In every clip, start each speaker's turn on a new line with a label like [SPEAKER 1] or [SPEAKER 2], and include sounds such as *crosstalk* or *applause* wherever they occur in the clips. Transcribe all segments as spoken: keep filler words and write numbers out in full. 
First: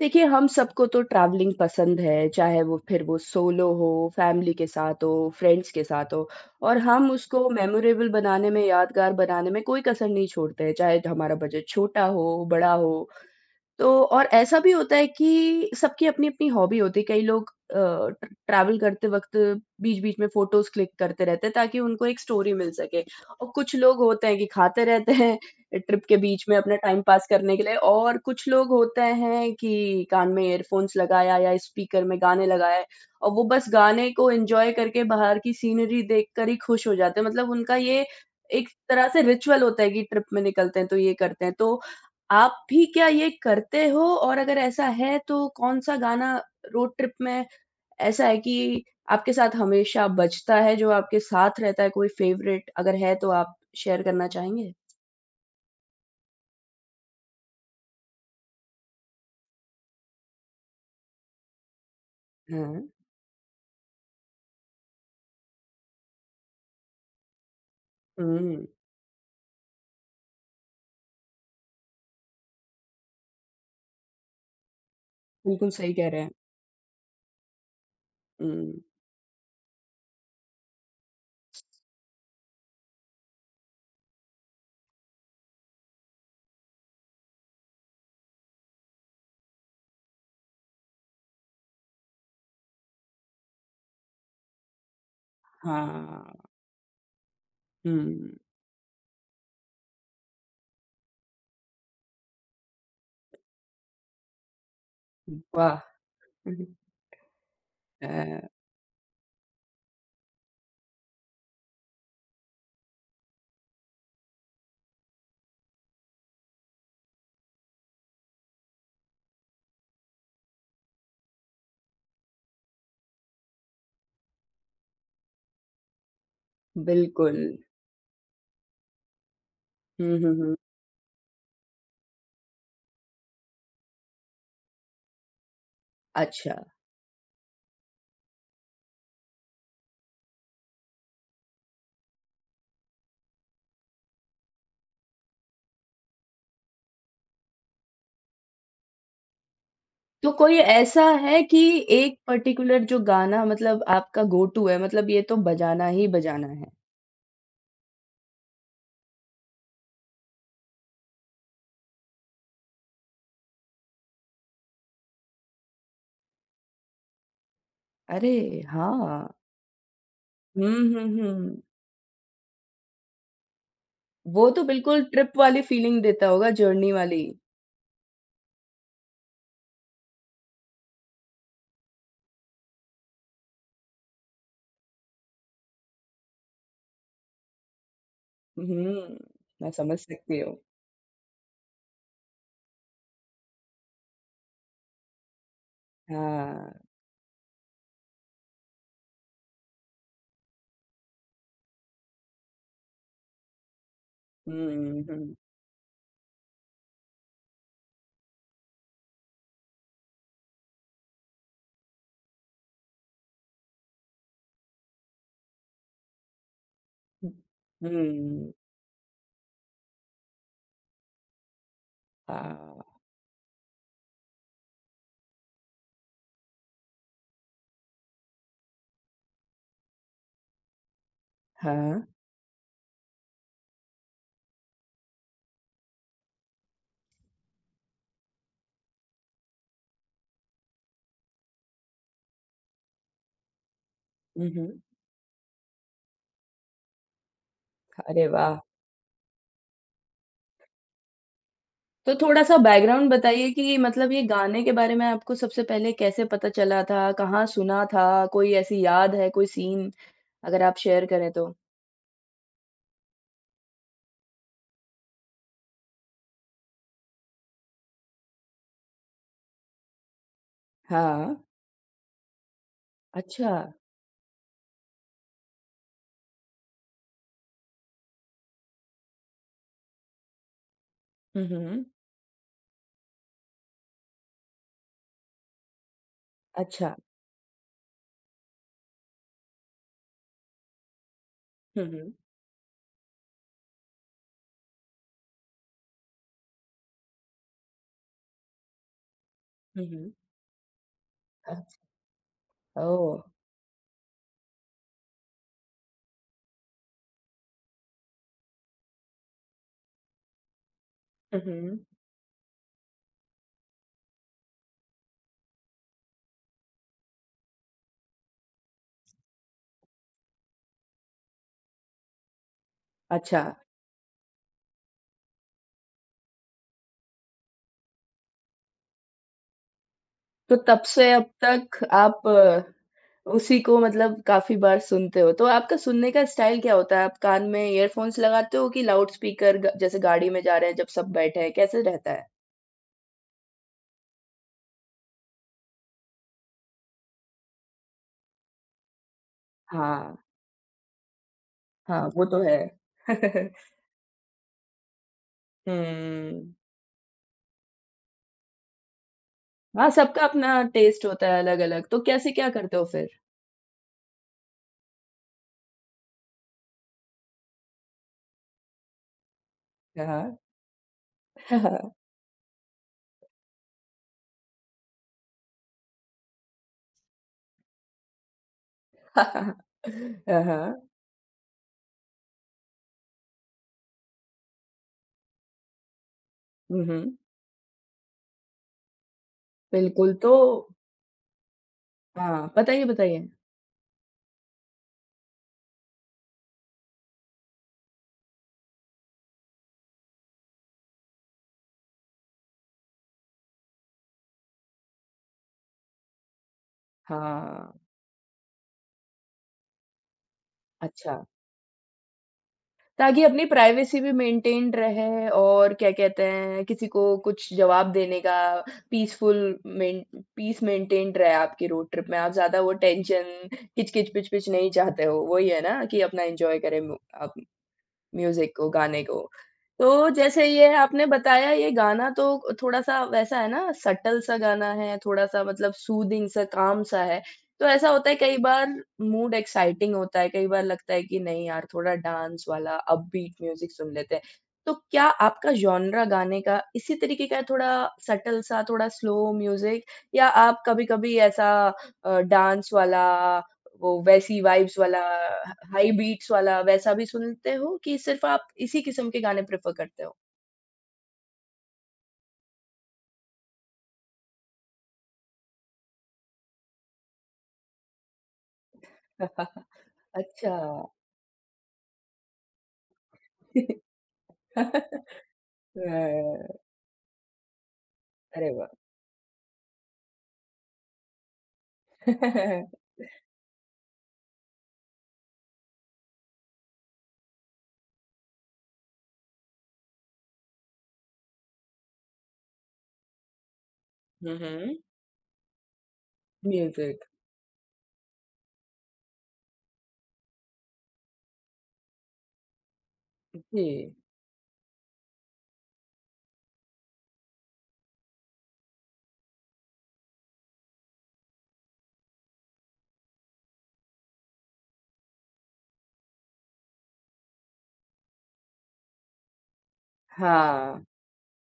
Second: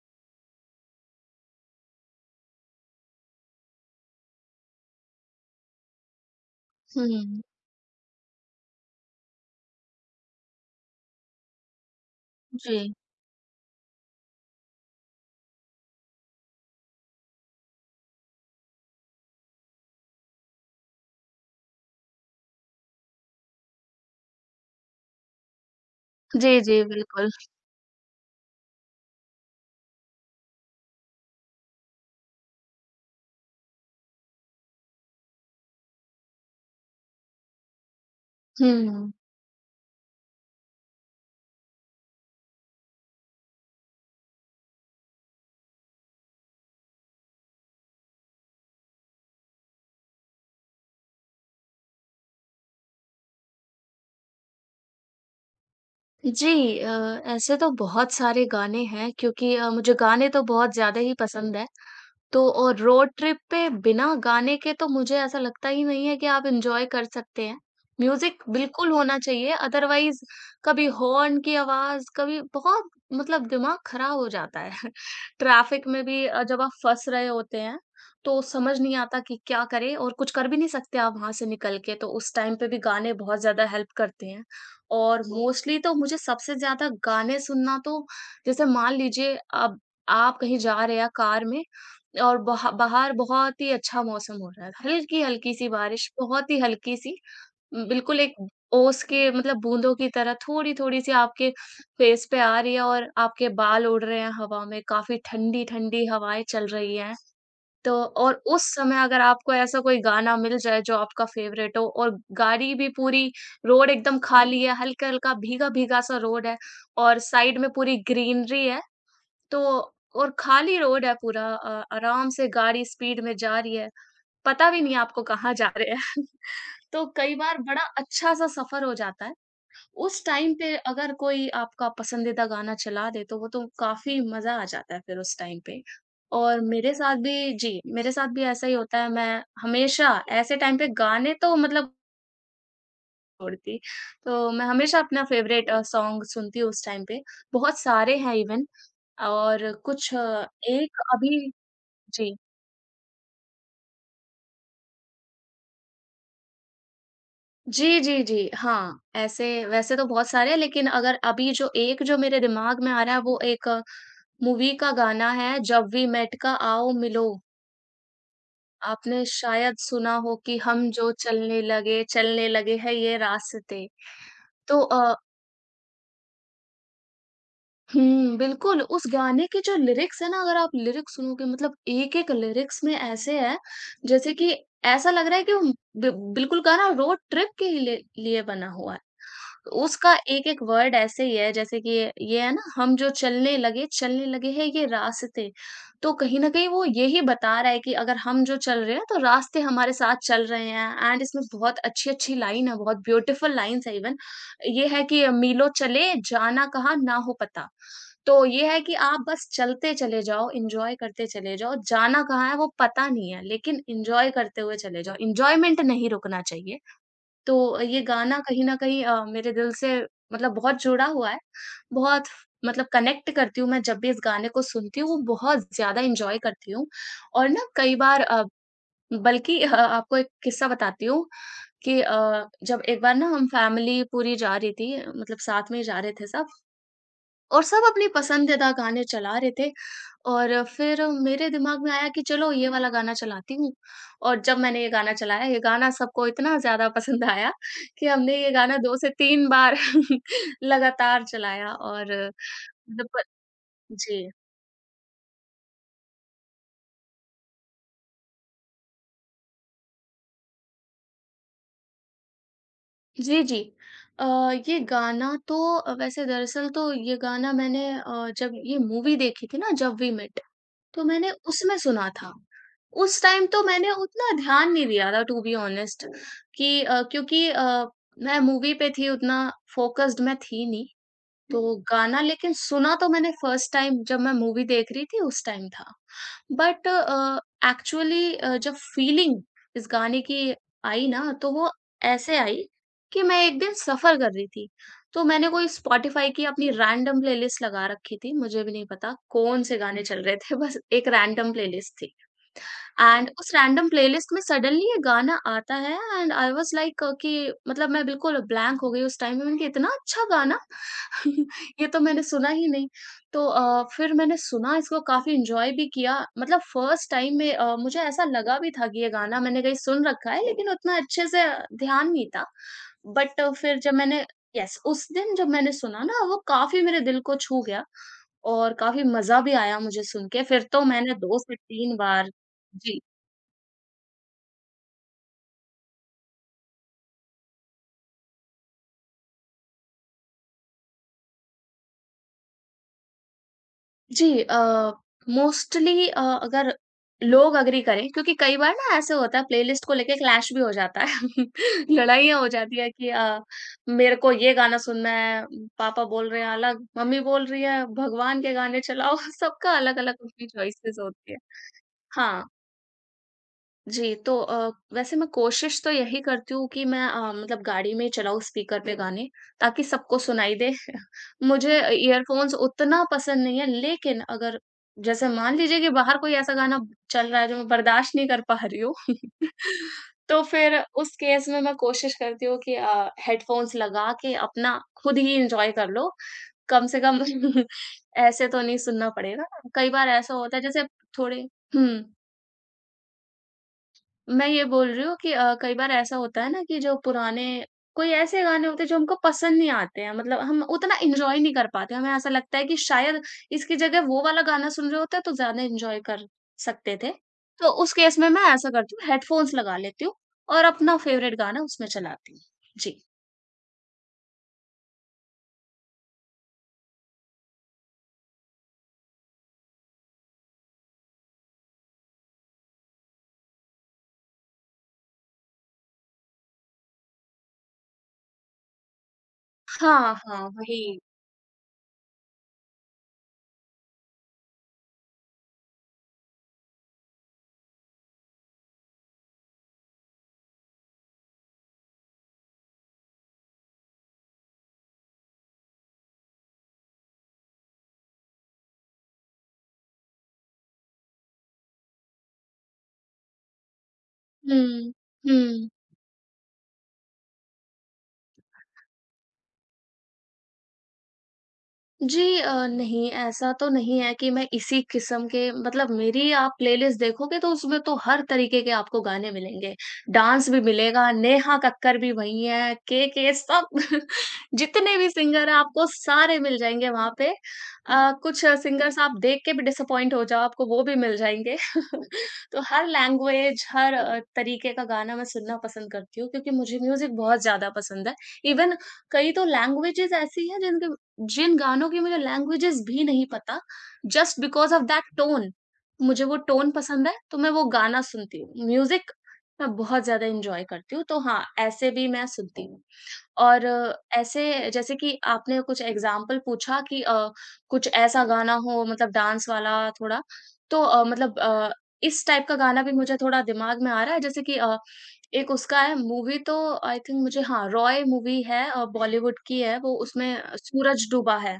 [SPEAKER 1] देखिए, हम सबको तो ट्रैवलिंग पसंद है, चाहे वो फिर वो सोलो हो, फैमिली के साथ हो, फ्रेंड्स के साथ हो और हम
[SPEAKER 2] हुँ।
[SPEAKER 1] उसको मेमोरेबल बनाने में, यादगार बनाने में कोई कसर नहीं छोड़ते हैं, चाहे हमारा बजट छोटा हो, बड़ा
[SPEAKER 2] जी।
[SPEAKER 1] हो। तो और ऐसा भी होता है कि सबकी अपनी-अपनी हॉबी होती है। कई लोग अ, ट्र ट्रैवल करते वक़्त बीच-बीच में फ़ोटोज़ क्लिक करते रहते हैं ताकि उनको एक स्टोरी मिल सके और कुछ लोग होते हैं कि खाते रहते हैं ट्रिप के बीच में
[SPEAKER 2] जी,
[SPEAKER 1] अपना
[SPEAKER 2] जी,
[SPEAKER 1] टाइम पास
[SPEAKER 2] बिल्कुल।
[SPEAKER 1] करने के लिए और कुछ लोग होते हैं कि कान में ईयरफ़ोन्स लगाया या स्पीकर में गाने लगाए और वो बस गाने को एन्जॉय करके बाहर की सीनरी देखकर ही खुश हो जाते हैं। मतलब उनका ये एक तरह
[SPEAKER 2] हुँ।
[SPEAKER 1] से रिचुअल होता है कि ट्रिप में निकलते हैं तो ये करते हैं। तो आप भी क्या ये करते हो और अगर ऐसा है तो कौन-सा गाना रोड ट्रिप में ऐसा है कि आपके साथ हमेशा बजता है, जो आपके साथ रहता है, कोई फ़ेवरेट अगर है तो आप शेयर करना चाहेंगे?
[SPEAKER 2] जी अ, ऐसे तो बहुत सारे गाने हैं क्योंकि अ, मुझे गाने तो बहुत ज़्यादा ही पसंद हैं। तो और
[SPEAKER 1] हाँ।
[SPEAKER 2] रोड ट्रिप पे बिना गाने के तो मुझे ऐसा लगता ही नहीं है कि आप एन्जॉय कर सकते हैं। म्यूज़िक
[SPEAKER 1] हुँ,
[SPEAKER 2] बिल्कुल होना चाहिए अदरवाइज़ कभी हॉर्न की आवाज़, कभी बहुत मतलब दिमाग खराब हो जाता है। *laughs*
[SPEAKER 1] बिल्कुल
[SPEAKER 2] ट्रैफ़िक
[SPEAKER 1] सही
[SPEAKER 2] में
[SPEAKER 1] कह रहे
[SPEAKER 2] भी
[SPEAKER 1] हैं।
[SPEAKER 2] अ, जब आप फँस रहे होते हैं, तो
[SPEAKER 1] हुँ,
[SPEAKER 2] समझ नहीं आता कि क्या करें और कुछ कर भी नहीं सकते आप वहाँ से निकल के, तो उस टाइम पे भी गाने बहुत ज़्यादा हेल्प करते हैं। और मोस्टली तो मुझे सबसे ज़्यादा गाने सुनना तो जैसे मान लीजिए अब आप कहीं जा रहे हैं कार में और बहा बाहर बहुत ही अच्छा मौसम हो रहा है। हल्की-हल्की सी बारिश,
[SPEAKER 1] हाँ,
[SPEAKER 2] बहुत ही हल्की-सी बिल्कुल एक
[SPEAKER 1] हुँ,
[SPEAKER 2] ओस के मतलब बूँदों की तरह थोड़ी-थोड़ी सी आपके फेस पे आ रही है और आपके बाल उड़ रहे हैं हवा में, काफ़ी
[SPEAKER 1] वाह!
[SPEAKER 2] ठंडी-ठंडी हवाएँ
[SPEAKER 1] हुँ, हुँ।
[SPEAKER 2] चल रही हैं। तो
[SPEAKER 1] अ,
[SPEAKER 2] और उस समय अगर आपको ऐसा कोई गाना मिल जाए जो आपका फ़ेवरेट हो और गाड़ी भी पूरी रोड एकदम खाली है, हल्का-हल्का भीगा-भीगा सा रोड है और साइड में पूरी ग्रीनरी है। तो और खाली रोड है पूरा, अ, आराम से गाड़ी स्पीड में जा रही है। पता भी नहीं है आपको कहाँ जा रहे हैं। *laughs* तो कई
[SPEAKER 1] बिल्कुल।
[SPEAKER 2] बार बड़ा अच्छा-सा सफ़र हो जाता है।
[SPEAKER 1] हुँ,
[SPEAKER 2] उस
[SPEAKER 1] हुँ,
[SPEAKER 2] टाइम
[SPEAKER 1] हुँ।
[SPEAKER 2] पे अगर कोई आपका पसंदीदा गाना चला दे तो वो तो काफ़ी मज़ा आ जाता है फिर उस टाइम पे।
[SPEAKER 1] अच्छा,
[SPEAKER 2] और मेरे साथ भी जी, मेरे साथ भी ऐसा ही होता है। मैं हमेशा ऐसे टाइम पे गाने तो मतलब छोड़ती। तो मैं हमेशा अपना फ़ेवरेट अ, सॉन्ग सुनती हूँ उस टाइम पे। बहुत सारे हैं इवन और कुछ
[SPEAKER 1] तो
[SPEAKER 2] अ,
[SPEAKER 1] कोई
[SPEAKER 2] एक
[SPEAKER 1] ऐसा
[SPEAKER 2] अभी।
[SPEAKER 1] है कि एक
[SPEAKER 2] जी।
[SPEAKER 1] पर्टिकुलर जो गाना मतलब आपका गो टू है, मतलब ये तो बजाना ही बजाना है?
[SPEAKER 2] जी, जी, जी। हाँ, ऐसे वैसे तो बहुत सारे हैं लेकिन अगर अभी जो एक जो मेरे दिमाग में आ रहा है वो एक मूवी का गाना है, जब वी मेट का आओ मिलो।
[SPEAKER 1] अरे!
[SPEAKER 2] आपने
[SPEAKER 1] हाँ।
[SPEAKER 2] शायद सुना हो कि
[SPEAKER 1] हुँ,
[SPEAKER 2] हम
[SPEAKER 1] हुँ,
[SPEAKER 2] जो चलने
[SPEAKER 1] हुँ।
[SPEAKER 2] लगे, चलने लगे हैं ये रास्ते।
[SPEAKER 1] वो तो
[SPEAKER 2] तो
[SPEAKER 1] बिल्कुल
[SPEAKER 2] अ,
[SPEAKER 1] ट्रिप वाली फीलिंग देता होगा, जर्नी वाली।
[SPEAKER 2] हुँ, बिल्कुल। उस गाने के जो लिरिक्स है ना, अगर आप लिरिक्स सुनोगे मतलब एक-एक लिरिक्स में ऐसे है जैसे कि ऐसा लग रहा है कि वो बि बिल्कुल गाना रोड ट्रिप के ही लिए लिए बना हुआ है।
[SPEAKER 1] हुँ, मैं समझ
[SPEAKER 2] उसका
[SPEAKER 1] सकती हूँ।
[SPEAKER 2] एक-एक वर्ड ऐसे ही है जैसे कि ये ये है ना, हम जो चलने लगे, चलने लगे हैं ये रास्ते। तो कहीं न कहीं
[SPEAKER 1] हाँ।
[SPEAKER 2] वो यही बता रहा है कि अगर हम जो चल रहे हैं तो रास्ते हमारे साथ चल रहे हैं, एंड इसमें बहुत अच्छी-अच्छी लाइन है, बहुत ब्यूटीफुल लाइन्स है इवन।
[SPEAKER 1] हुँ,
[SPEAKER 2] ये है कि
[SPEAKER 1] हुँ,
[SPEAKER 2] "मीलों चले जाना कहाँ ना हो पता।" तो ये है कि आप बस चलते चले जाओ, एन्जॉय करते चले जाओ, जाना कहाँ है वो पता नहीं है, लेकिन एन्जॉय करते हुए चले जाओ। एन्जॉयमेंट नहीं रुकना चाहिए।
[SPEAKER 1] हुँ।
[SPEAKER 2] तो ये गाना
[SPEAKER 1] हुँ,
[SPEAKER 2] कहीं न कहीं अ, मेरे दिल से मतलब बहुत जुड़ा हुआ है। बहुत
[SPEAKER 1] हाँ।
[SPEAKER 2] मतलब कनेक्ट करती हूँ मैं, जब भी इस गाने को सुनती हूँ वो बहुत ज़्यादा एन्जॉय करती हूँ। और ना कई बार अ, बल्कि अ, आपको एक किस्सा बताती हूँ कि
[SPEAKER 1] हाँ।
[SPEAKER 2] अ, जब एक बार ना हम फैमिली पूरी जा रही थी, मतलब साथ में ही जा रहे थे सब। और सब अपनी पसंदीदा गाने चला रहे थे और फिर मेरे दिमाग में आया कि चलो ये वाला गाना चलाती हूँ, और
[SPEAKER 1] हुँ,
[SPEAKER 2] जब
[SPEAKER 1] हुँ।
[SPEAKER 2] मैंने ये गाना चलाया, ये गाना सबको इतना ज़्यादा पसंद आया कि
[SPEAKER 1] अरे
[SPEAKER 2] हमने ये
[SPEAKER 1] वाह!
[SPEAKER 2] गाना दो से तीन बार *laughs* लगातार चलाया और
[SPEAKER 1] तो थोड़ा-सा
[SPEAKER 2] मतलब
[SPEAKER 1] बैकग्राउंड
[SPEAKER 2] प।
[SPEAKER 1] बताइए कि मतलब ये
[SPEAKER 2] जी।
[SPEAKER 1] गाने के बारे में आपको सबसे पहले कैसे पता चला था? कहाँ सुना था? कोई ऐसी याद है, कोई सीन अगर आप शेयर करें तो?
[SPEAKER 2] जी, जी। अ, ये गाना तो अ, वैसे दरअसल तो ये गाना मैंने अ, जब ये मूवी देखी थी ना, जब वी मेट, तो मैंने
[SPEAKER 1] हाँ।
[SPEAKER 2] उसमें सुना था। उस टाइम
[SPEAKER 1] अच्छा।
[SPEAKER 2] तो मैंने उतना ध्यान नहीं दिया था टू बी ऑनेस्ट कि अ, क्योंकि अ, मैं मूवी पे थी उतना फ़ोकस्ड मैं थी नहीं।
[SPEAKER 1] हुँ,
[SPEAKER 2] तो
[SPEAKER 1] हुँ।
[SPEAKER 2] गाना लेकिन सुना तो मैंने फर्स्ट टाइम, जब मैं मूवी देख रही थी उस टाइम था। बट
[SPEAKER 1] अच्छा।
[SPEAKER 2] एक्चुअली अ, जब फीलिंग इस गाने की आई ना तो वो
[SPEAKER 1] हुँ, हुँ।
[SPEAKER 2] ऐसे आई कि मैं एक दिन सफ़र कर रही थी। तो मैंने कोई स्पॉटिफ़ाई की अपनी रैंडम प्लेलिस्ट लगा रखी थी, मुझे भी नहीं पता कौन से
[SPEAKER 1] हुँ,
[SPEAKER 2] गाने
[SPEAKER 1] हुँ।
[SPEAKER 2] चल रहे थे, बस एक रैंडम
[SPEAKER 1] अ
[SPEAKER 2] प्लेलिस्ट थी।
[SPEAKER 1] ओह!
[SPEAKER 2] एंड उस रैंडम प्लेलिस्ट में सडनली ये गाना आता है एंड आई वाज लाइक कि मतलब मैं बिल्कुल ब्लैंक हो गई। उस टाइम में मैंने कहा इतना अच्छा गाना
[SPEAKER 1] हुँ।
[SPEAKER 2] *laughs* ये तो मैंने सुना ही नहीं। तो अ, फिर मैंने सुना, इसको काफी एंजॉय भी किया, मतलब फर्स्ट टाइम में अ, मुझे ऐसा लगा भी था कि ये गाना मैंने कहीं सुन रखा है लेकिन उतना अच्छे से ध्यान नहीं था। बट
[SPEAKER 1] अच्छा,
[SPEAKER 2] फिर जब मैंने यस उस दिन जब मैंने सुना ना वो काफी मेरे दिल को छू गया और काफी मजा भी आया मुझे सुन के,
[SPEAKER 1] तो
[SPEAKER 2] फिर
[SPEAKER 1] तब
[SPEAKER 2] तो
[SPEAKER 1] से
[SPEAKER 2] मैंने
[SPEAKER 1] अब
[SPEAKER 2] दो से
[SPEAKER 1] तक
[SPEAKER 2] तीन
[SPEAKER 1] आप
[SPEAKER 2] बार जी।
[SPEAKER 1] अ, उसी को मतलब काफ़ी बार सुनते हो, तो आपका सुनने का स्टाइल क्या होता है? आप कान में ईयरफ़ोन्स लगाते हो कि लाउड स्पीकर ग जैसे गाड़ी में जा रहे हैं जब सब बैठे हैं, कैसे रहता है?
[SPEAKER 2] जी अ, मोस्टली अ, अगर लोग एग्री करें, क्योंकि कई बार ना ऐसे होता है प्लेलिस्ट को लेके
[SPEAKER 1] हाँ,
[SPEAKER 2] क्लैश भी हो जाता है।
[SPEAKER 1] हाँ,
[SPEAKER 2] *laughs*
[SPEAKER 1] वो
[SPEAKER 2] लड़ाइयाँ
[SPEAKER 1] तो
[SPEAKER 2] हो जाती है कि
[SPEAKER 1] है।
[SPEAKER 2] अ,
[SPEAKER 1] *laughs*
[SPEAKER 2] मेरे को ये गाना सुनना है, पापा बोल रहे हैं
[SPEAKER 1] हुँ।
[SPEAKER 2] अलग, मम्मी बोल रही है भगवान के गाने चलाओ। *laughs* सबका
[SPEAKER 1] हाँ,
[SPEAKER 2] अलग-अलग
[SPEAKER 1] सबका
[SPEAKER 2] अपनी
[SPEAKER 1] अपना
[SPEAKER 2] चॉइसेस
[SPEAKER 1] टेस्ट
[SPEAKER 2] होती
[SPEAKER 1] होता
[SPEAKER 2] है।
[SPEAKER 1] है अलग-अलग, तो कैसे
[SPEAKER 2] हाँ।
[SPEAKER 1] क्या करते हो फिर?
[SPEAKER 2] जी, तो अ, वैसे मैं कोशिश तो यही करती हूँ कि मैं अ, मतलब गाड़ी में चलाऊँ स्पीकर पे गाने, ताकि सबको
[SPEAKER 1] हाँ,
[SPEAKER 2] सुनाई दे। *laughs*
[SPEAKER 1] *laughs*
[SPEAKER 2] मुझे
[SPEAKER 1] हाँ।
[SPEAKER 2] ईयरफ़ोन्स उतना पसंद नहीं है, लेकिन अगर जैसे मान लीजिए कि बाहर कोई ऐसा गाना चल रहा है जो मैं बर्दाश्त नहीं कर पा रही हूँ *laughs* तो
[SPEAKER 1] हाँ,
[SPEAKER 2] फिर
[SPEAKER 1] हाँ।
[SPEAKER 2] उस केस में मैं कोशिश करती हूँ कि अ, हेडफ़ोन्स लगा के अपना खुद ही एन्जॉय कर लो।
[SPEAKER 1] हुँ,
[SPEAKER 2] कम से
[SPEAKER 1] हुँ।
[SPEAKER 2] कम *laughs* ऐसे तो नहीं सुनना पड़ेगा। कई बार
[SPEAKER 1] बिल्कुल,
[SPEAKER 2] ऐसा
[SPEAKER 1] तो
[SPEAKER 2] होता है जैसे थोड़े हुँ।
[SPEAKER 1] हाँ, बताइए, बताइए।
[SPEAKER 2] मैं ये बोल रही हूँ कि अ, कई बार ऐसा होता है ना कि जो पुराने कोई ऐसे गाने होते हैं जो हमको पसंद नहीं आते हैं, मतलब हम उतना एंजॉय नहीं कर पाते, हमें ऐसा लगता है कि शायद इसकी जगह वो वाला गाना सुन रहे होते तो ज्यादा एंजॉय कर सकते थे। तो
[SPEAKER 1] हाँ,
[SPEAKER 2] उस केस में मैं ऐसा करती हूँ, हेडफोन्स लगा लेती हूँ और अपना
[SPEAKER 1] अच्छा।
[SPEAKER 2] फेवरेट गाना उसमें चलाती हूँ। जी।
[SPEAKER 1] ताकि अपनी प्राइवेसी भी मेंटेन्ड रहे और क्या कहते हैं, किसी को कुछ जवाब देने का पीसफुल मेन पीस मेंटेन्ड रहे आपकी रोड ट्रिप में। आप ज़्यादा वो टेंशन, किच-किच, पिच-पिच नहीं चाहते हो। वही है ना कि अपना एन्जॉय करें मु आप। म्यूज़िक को, गाने को। तो
[SPEAKER 2] हाँ, हाँ,
[SPEAKER 1] जैसे ये
[SPEAKER 2] वही।
[SPEAKER 1] आपने बताया ये गाना तो थोड़ा-सा वैसा है ना सटल सा गाना है, थोड़ा-सा मतलब सूदिंग सा, काम सा है। तो ऐसा होता है कई बार मूड एक्साइटिंग होता है, कई बार लगता है कि नहीं यार थोड़ा डांस वाला अपबीट म्यूज़िक सुन लेते हैं। तो क्या आपका जॉनरा गाने का इसी तरीके का है थोड़ा सटल सा, थोड़ा स्लो म्यूज़िक या आप कभी-कभी ऐसा अ, डांस वाला वो वैसी वाइब्स
[SPEAKER 2] हम्म।
[SPEAKER 1] वाला,
[SPEAKER 2] हम्म।
[SPEAKER 1] हाई बीट्स वाला वैसा भी सुनते हो कि सिर्फ़ आप इसी किस्म के गाने प्रेफ़र करते हो?
[SPEAKER 2] जी अ, नहीं, ऐसा तो नहीं है कि मैं इसी किस्म के, मतलब मेरी आप प्लेलिस्ट देखोगे तो उसमें तो हर तरीके के आपको गाने
[SPEAKER 1] *laughs*
[SPEAKER 2] मिलेंगे। डांस
[SPEAKER 1] अच्छा।
[SPEAKER 2] भी मिलेगा, नेहा कक्कड़ भी वही है, केके सब।
[SPEAKER 1] *laughs*
[SPEAKER 2] *laughs* जितने भी सिंगर हैं आपको सारे
[SPEAKER 1] अ,
[SPEAKER 2] मिल जाएँगे वहाँ पे। अ, कुछ
[SPEAKER 1] अरे वाह!
[SPEAKER 2] सिंगर्स आप देख के भी डिसअपॉइंट हो जाओ, आपको वो भी मिल जाएँगे। *laughs* तो हर
[SPEAKER 1] *laughs*
[SPEAKER 2] लैंग्वेज, हर अ, तरीके का गाना मैं सुनना पसंद करती हूँ, क्योंकि मुझे म्यूज़िक बहुत ज़्यादा पसंद है। इवन कई तो लैंग्वेजेज़ ऐसी हैं जिनके जिन गानों की मुझे लैंग्वेजेज़ भी नहीं पता,
[SPEAKER 1] हुँ,
[SPEAKER 2] just because
[SPEAKER 1] hmm.
[SPEAKER 2] Of that tone, मुझे वो टोन
[SPEAKER 1] म्यूज़िक,
[SPEAKER 2] पसंद है, तो मैं वो गाना सुनती हूँ। म्यूज़िक मैं बहुत ज़्यादा एन्जॉय करती हूँ, तो हाँ, ऐसे भी मैं सुनती हूँ। और
[SPEAKER 1] जी।
[SPEAKER 2] अ, ऐसे जैसे कि आपने कुछ एग्ज़ाम्पल पूछा कि अ, कुछ ऐसा गाना हो मतलब डांस वाला थोड़ा, तो अ, मतलब अ, इस टाइप का गाना भी मुझे थोड़ा दिमाग में आ रहा है, जैसे कि अ, एक उसका है मूवी तो आई थिंक मुझे हाँ, रॉय मूवी है, अ, बॉलीवुड की है वो, उसमें अ,
[SPEAKER 1] हाँ,
[SPEAKER 2] सूरज डूबा है।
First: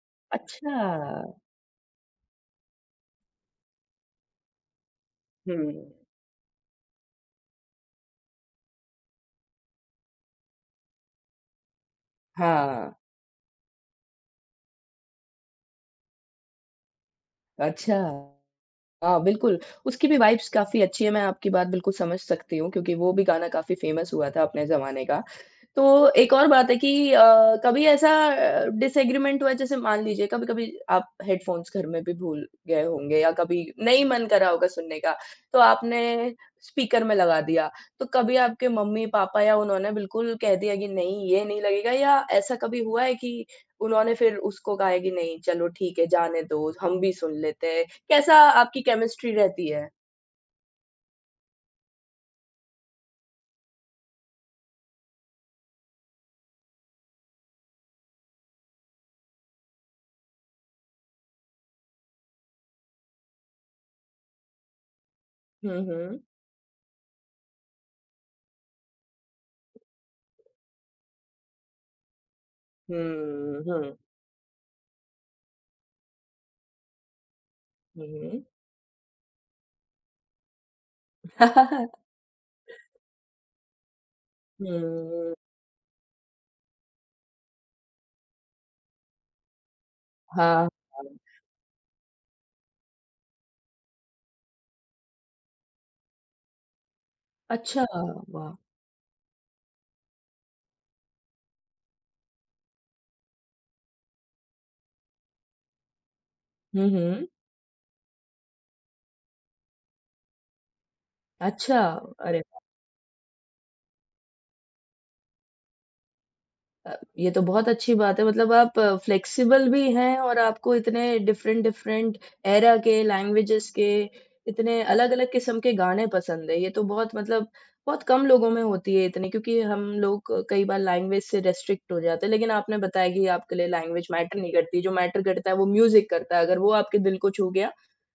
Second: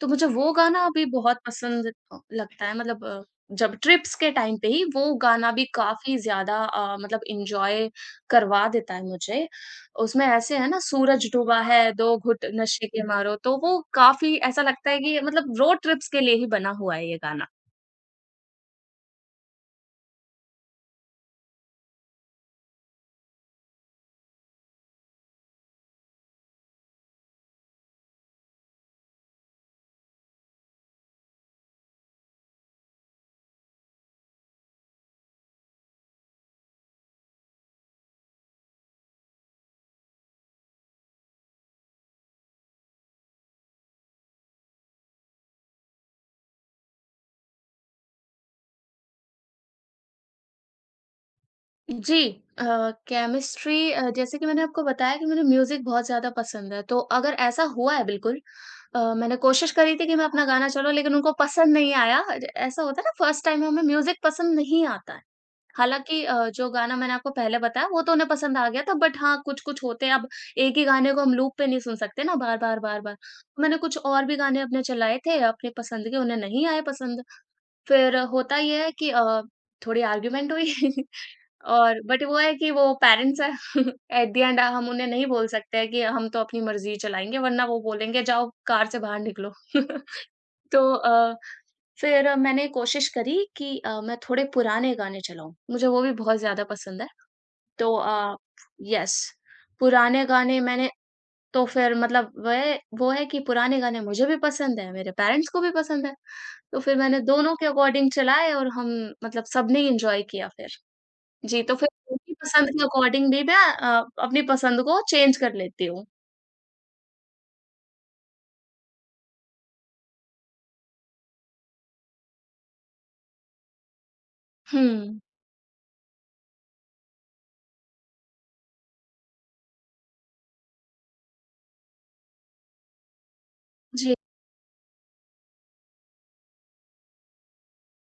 [SPEAKER 2] तो मुझे वो गाना अभी बहुत
[SPEAKER 1] अच्छा।
[SPEAKER 2] पसंद अ, लगता है मतलब अ, जब ट्रिप्स के टाइम पे ही वो गाना भी
[SPEAKER 1] हुँ।
[SPEAKER 2] काफ़ी ज़्यादा अ, मतलब एन्जॉय करवा देता है मुझे। उसमें ऐसे है ना सूरज डूबा है, दो घुट नशे
[SPEAKER 1] हाँ,
[SPEAKER 2] के मारो, तो वो काफ़ी ऐसा लगता है कि मतलब रोड ट्रिप्स के लिए ही बना हुआ है ये गाना।
[SPEAKER 1] अच्छा। हाँ, बिल्कुल, उसकी भी वाइब्स काफ़ी अच्छी है, मैं आपकी बात बिल्कुल समझ सकती हूँ क्योंकि वो भी गाना काफ़ी फ़ेमस हुआ था अपने ज़माने का। तो एक और बात है कि अ, कभी ऐसा अ, डिसएग्रीमेंट हुआ जैसे मान लीजिए कभी-कभी आप हेडफ़ोन्स घर में भी भूल गए होंगे या कभी नहीं मन कर रहा होगा सुनने का, तो आपने स्पीकर में लगा दिया। तो कभी आपके मम्मी-पापा या उन्होंने बिल्कुल कह दिया कि नहीं ये नहीं लगेगा या ऐसा कभी हुआ है कि उन्होंने फिर उसको कहा है कि नहीं चलो ठीक है जाने दो, हम भी सुन लेते हैं। कैसा आपकी केमिस्ट्री रहती है?
[SPEAKER 2] जी अ, केमिस्ट्री अ, जैसे कि मैंने आपको बताया कि मुझे म्यूज़िक बहुत ज़्यादा पसंद है, तो अगर ऐसा हुआ है बिल्कुल, अ, मैंने कोशिश करी थी कि मैं अपना गाना चलाऊँ लेकिन उनको पसंद नहीं आया। ज ऐसा होता है ना फर्स्ट टाइम हमें म्यूज़िक पसंद नहीं आता है।
[SPEAKER 1] हुँ, हुँ।
[SPEAKER 2] हालाँकि अ, जो गाना मैंने आपको पहले बताया वो तो उन्हें पसंद आ गया था, बट हाँ, कुछ-कुछ होते हैं अब एक ही गाने को हम लूप पे नहीं सुन सकते ना बार-बार, बार-बार।
[SPEAKER 1] हुँ, हुँ,
[SPEAKER 2] मैंने
[SPEAKER 1] हुँ,
[SPEAKER 2] कुछ और भी गाने अपने चलाए थे अपने पसंद के, उन्हें नहीं आए पसंद। फिर
[SPEAKER 1] हुँ।
[SPEAKER 2] होता ये है कि अ, थोड़ी आर्ग्यूमेंट हुई। *laughs* और बट वो है कि वो पेरेंट्स हैं। *laughs* एट द एंड हम उन्हें नहीं
[SPEAKER 1] हुँ।
[SPEAKER 2] बोल
[SPEAKER 1] *laughs*
[SPEAKER 2] सकते हैं कि हम तो अपनी मर्जी चलाएंगे, वरना वो बोलेंगे जाओ कार से बाहर निकलो। *laughs*
[SPEAKER 1] हाँ, हाँ।
[SPEAKER 2] तो अ, फिर मैंने कोशिश करी कि अ, मैं थोड़े पुराने गाने चलाऊं, मुझे वो भी बहुत ज्यादा पसंद है।
[SPEAKER 1] अच्छा,
[SPEAKER 2] तो
[SPEAKER 1] वाह!
[SPEAKER 2] यस पुराने गाने मैंने तो फिर मतलब वह वो है कि पुराने गाने मुझे भी पसंद है, मेरे पेरेंट्स को भी पसंद है। तो
[SPEAKER 1] हुँ,
[SPEAKER 2] फिर मैंने
[SPEAKER 1] हुँ।
[SPEAKER 2] दोनों के अकॉर्डिंग चलाए और हम मतलब सबने ही एन्जॉय किया फिर। जी, तो
[SPEAKER 1] अच्छा,
[SPEAKER 2] फिर उनकी
[SPEAKER 1] अरे वाह!
[SPEAKER 2] पसंद के अकॉर्डिंग भी मैं अ, अपनी पसंद को चेंज कर लेती हूँ।
[SPEAKER 1] अ, ये तो बहुत अच्छी बात है मतलब आप फ्लेक्सिबल भी हैं और आपको इतने डिफरेंट डिफरेंट एरा के, लैंग्वेजेस के, इतने
[SPEAKER 2] हुँ।
[SPEAKER 1] अलग-अलग किस्म के गाने पसंद है। ये तो बहुत मतलब बहुत कम लोगों में होती है इतनी क्योंकि हम लोग कई बार लैंग्वेज से रिस्ट्रिक्ट हो जाते हैं। लेकिन आपने बताया कि आपके लिए लैंग्वेज
[SPEAKER 2] जी,
[SPEAKER 1] मैटर नहीं करती, जो मैटर करता है वो म्यूज़िक करता है। अगर वो आपके दिल को छू गया,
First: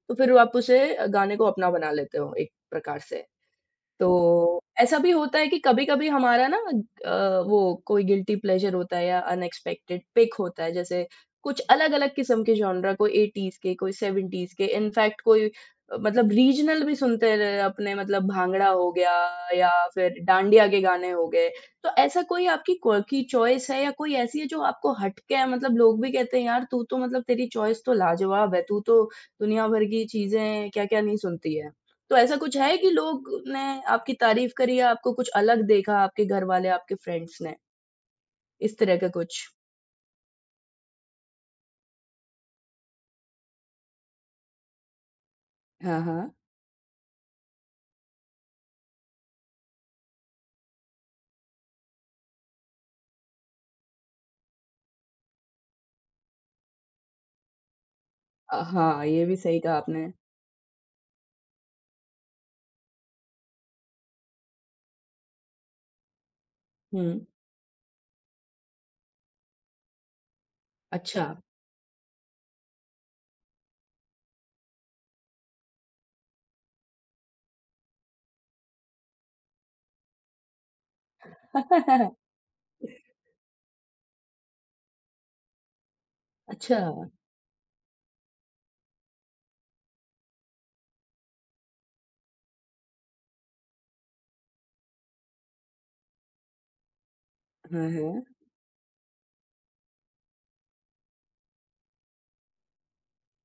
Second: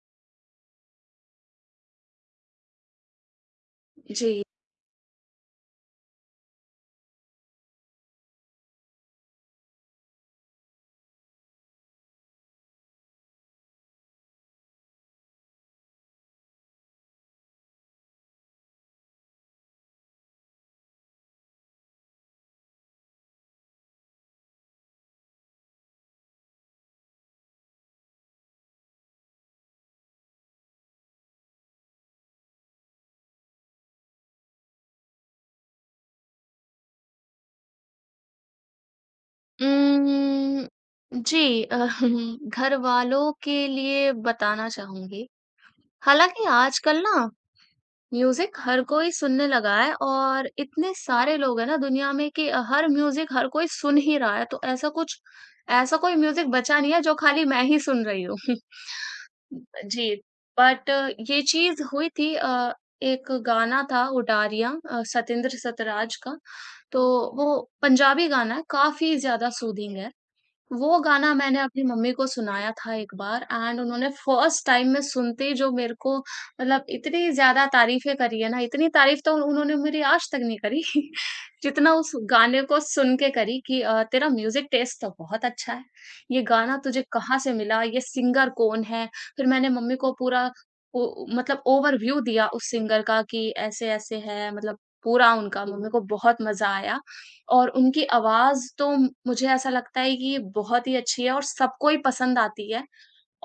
[SPEAKER 1] तो फिर आप उसे गाने को अपना बना लेते हो एक प्रकार से।
[SPEAKER 2] जी।
[SPEAKER 1] तो ऐसा भी होता है कि कभी-कभी हमारा ना अ, वो कोई गिल्टी प्लेज़र होता है या अनएक्सपेक्टेड पिक होता है, जैसे कुछ अलग-अलग किस्म के जॉनरा कोई एटीज़ के, कोई सेवन्टीज़ के, इनफैक्ट कोई अ, मतलब रीजनल भी सुनते रहे अपने मतलब भांगड़ा हो गया या फिर डांडिया के गाने हो गए। तो ऐसा कोई आपकी क्वर्की चॉइस है या कोई ऐसी है जो आपको हट के है मतलब लोग भी कहते हैं यार तू तो मतलब तेरी चॉइस तो लाजवाब है, तू तो दुनिया भर की चीज़ें क्या-क्या नहीं सुनती है? तो ऐसा कुछ है कि लोग ने आपकी तारीफ़ करी या आपको कुछ अलग देखा आपके घर वाले, आपके फ्रेंड्स ने? इस तरह का कुछ?
[SPEAKER 2] उम्म, जी अ, *laughs* घरवालों के लिए बताना चाहूँगी।
[SPEAKER 1] हाँ, हाँ।
[SPEAKER 2] हालाँकि आजकल ना म्यूजिक हर कोई सुनने लगा है और इतने सारे लोग हैं ना दुनिया में कि हर म्यूजिक हर कोई सुन ही रहा है, तो ऐसा कुछ ऐसा कोई म्यूजिक बचा नहीं है जो खाली मैं ही सुन रही हूँ। *laughs*
[SPEAKER 1] अ, हाँ, ये भी सही कहा आपने।
[SPEAKER 2] जी। बट ये चीज हुई थी, अ, एक गाना था उडारियां, अ, सतेंद्र सतराज का। तो
[SPEAKER 1] हुँ।
[SPEAKER 2] वो पंजाबी गाना है, काफी ज्यादा सूदिंग है। वो
[SPEAKER 1] अच्छा।
[SPEAKER 2] गाना मैंने अपनी मम्मी को सुनाया था एक बार एंड उन्होंने फर्स्ट टाइम में सुनते ही जो मेरे को मतलब इतनी ज़्यादा तारीफ़ें करी है ना, इतनी तारीफ़ तो उन्होंने मेरी आज तक नहीं करी *laughs* जितना उस
[SPEAKER 1] *laughs*
[SPEAKER 2] गाने को सुन के करी, कि अ, तेरा म्यूज़िक टेस्ट तो बहुत अच्छा है। ये गाना
[SPEAKER 1] अच्छा।
[SPEAKER 2] तुझे कहाँ से मिला? ये सिंगर कौन है? फिर मैंने मम्मी को पूरा ओ मतलब ओवरव्यू दिया उस सिंगर का कि ऐसे-ऐसे है, मतलब पूरा उनका मम्मी को बहुत मज़ा आया। और
[SPEAKER 1] हाँ,
[SPEAKER 2] उनकी
[SPEAKER 1] हाँ।
[SPEAKER 2] आवाज़ तो मुझे ऐसा लगता है कि बहुत ही अच्छी है और सबको ही पसंद आती है।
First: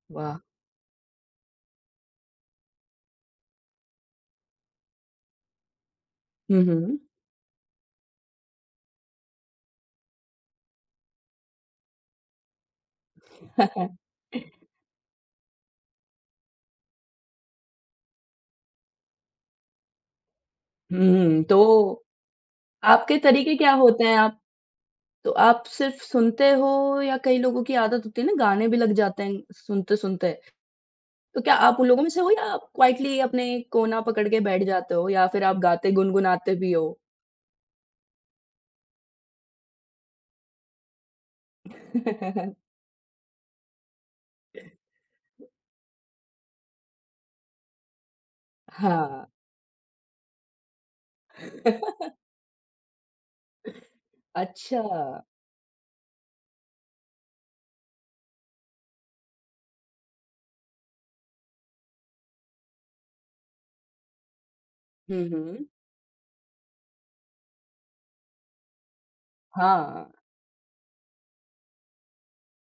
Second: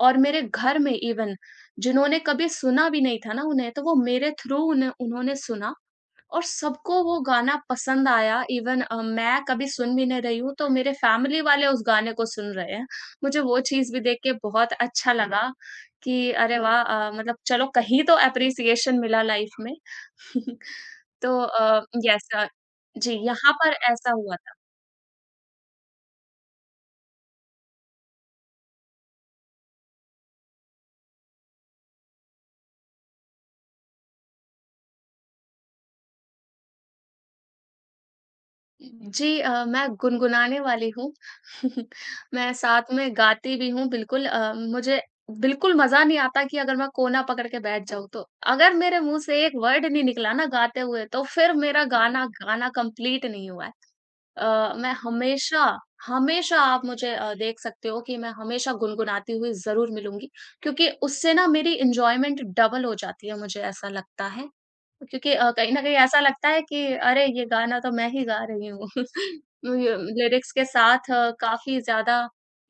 [SPEAKER 2] और
[SPEAKER 1] वाह!
[SPEAKER 2] मेरे घर में इवन जिन्होंने कभी सुना भी नहीं था ना उन्हें, तो वो मेरे थ्रू उन्हें उन्होंने सुना, और
[SPEAKER 1] हुँ, हुँ।
[SPEAKER 2] सबको वो गाना पसंद आया। इवन अ, मैं कभी सुन भी नहीं रही हूँ, तो मेरे फैमिली वाले उस गाने को सुन रहे हैं। मुझे वो
[SPEAKER 1] हुँ,
[SPEAKER 2] चीज़ भी
[SPEAKER 1] *laughs*
[SPEAKER 2] देख के बहुत अच्छा लगा कि अरे वाह! अ, मतलब चलो कहीं तो एप्रिसिएशन मिला लाइफ में। *laughs* तो अ,
[SPEAKER 1] तो
[SPEAKER 2] यस। अ, जी,
[SPEAKER 1] आपके
[SPEAKER 2] यहाँ
[SPEAKER 1] तरीके
[SPEAKER 2] पर
[SPEAKER 1] क्या होते
[SPEAKER 2] ऐसा
[SPEAKER 1] हैं?
[SPEAKER 2] हुआ
[SPEAKER 1] आप
[SPEAKER 2] था।
[SPEAKER 1] तो आप सिर्फ़ सुनते हो या कई लोगों की आदत होती है ना गाने भी लग जाते हैं सुनते-सुनते? तो क्या आप उन लोगों में से हो या आप क्वाइटली अपने कोना पकड़ के बैठ जाते हो या फिर आप गाते गुनगुनाते भी हो?
[SPEAKER 2] जी अ, मैं गुनगुनाने वाली हूँ। *laughs* मैं साथ में गाती भी हूँ बिल्कुल, अ, मुझे
[SPEAKER 1] *laughs*
[SPEAKER 2] बिल्कुल मज़ा नहीं आता कि अगर मैं कोना पकड़ के बैठ जाऊँ तो। अगर मेरे मुँह
[SPEAKER 1] हाँ।
[SPEAKER 2] से एक वर्ड नहीं निकला ना गाते हुए तो फिर मेरा गाना
[SPEAKER 1] *laughs*
[SPEAKER 2] गाना कंप्लीट नहीं हुआ है। अ,
[SPEAKER 1] अच्छा।
[SPEAKER 2] मैं हमेशा, हमेशा आप मुझे अ, देख सकते हो कि मैं हमेशा गुनगुनाती हुई ज़रूर मिलूँगी, क्योंकि उससे ना मेरी एन्जॉयमेंट डबल हो जाती है, मुझे ऐसा लगता है।
[SPEAKER 1] हुँ,
[SPEAKER 2] क्योंकि अ,
[SPEAKER 1] हुँ।
[SPEAKER 2] कहीं न कहीं ऐसा लगता है कि अरे! ये गाना तो मैं ही गा रही हूँ। *laughs* ये
[SPEAKER 1] हाँ,
[SPEAKER 2] लिरिक्स के साथ काफ़ी ज़्यादा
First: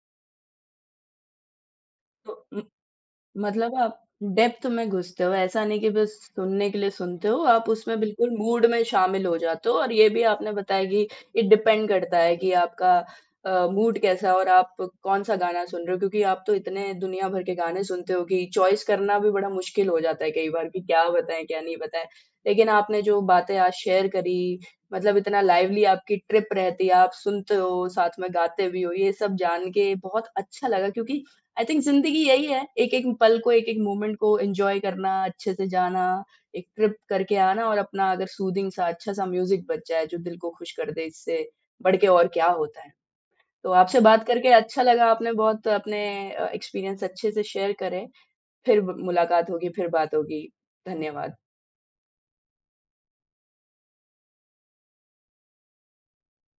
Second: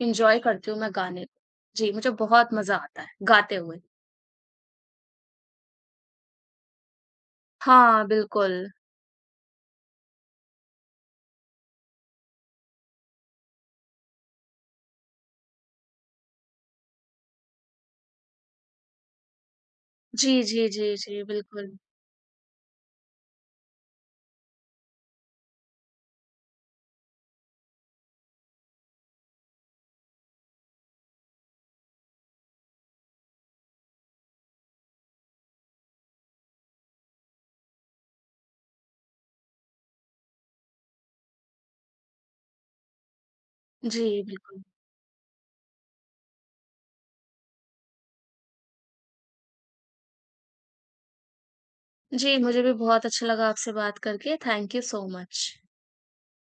[SPEAKER 2] एन्जॉय करती हूँ मैं गाने को। जी, मुझे बहुत
[SPEAKER 1] तो
[SPEAKER 2] मज़ा आता है गाते
[SPEAKER 1] मतलब
[SPEAKER 2] हुए।
[SPEAKER 1] आप डेप्थ में घुसते हो, ऐसा नहीं कि बस सुनने के लिए सुनते हो, आप उसमें
[SPEAKER 2] हाँ,
[SPEAKER 1] बिल्कुल
[SPEAKER 2] बिल्कुल।
[SPEAKER 1] मूड में शामिल हो जाते हो और ये भी आपने बताया कि इट डिपेंड करता है कि आपका अ, मूड कैसा है और आप कौन-सा गाना सुन रहे हो क्योंकि आप तो इतने दुनिया भर के गाने सुनते हो कि चॉइस करना भी बड़ा मुश्किल हो जाता है
[SPEAKER 2] जी,
[SPEAKER 1] कई
[SPEAKER 2] जी,
[SPEAKER 1] बार कि
[SPEAKER 2] जी,
[SPEAKER 1] क्या
[SPEAKER 2] जी,
[SPEAKER 1] बताएँ, क्या नहीं
[SPEAKER 2] बिल्कुल।
[SPEAKER 1] बताएँ। लेकिन आपने जो बातें आज शेयर करी, मतलब इतना लाइवली आपकी ट्रिप रहती है, आप सुनते हो, साथ में गाते भी हो, ये सब जान के बहुत अच्छा लगा क्योंकि आई थिंक ज़िंदगी यही है, एक-एक पल को, एक-एक मोमेंट को एन्जॉय करना, अच्छे से जाना, एक ट्रिप करके आना और अपना अगर सूदिंग सा अच्छा-सा म्यूज़िक बज जाए जो दिल को खुश कर दे, इससे बढ़ के और क्या होता है। तो आपसे
[SPEAKER 2] जी,
[SPEAKER 1] बात करके
[SPEAKER 2] बिल्कुल।
[SPEAKER 1] अच्छा लगा, आपने बहुत अपने अ, एक्सपीरियंस अच्छे से शेयर करे। फिर ब मुलाकात होगी, फिर बात होगी। धन्यवाद।
[SPEAKER 2] जी, मुझे भी बहुत अच्छा लगा आपसे बात करके। Thank you so much.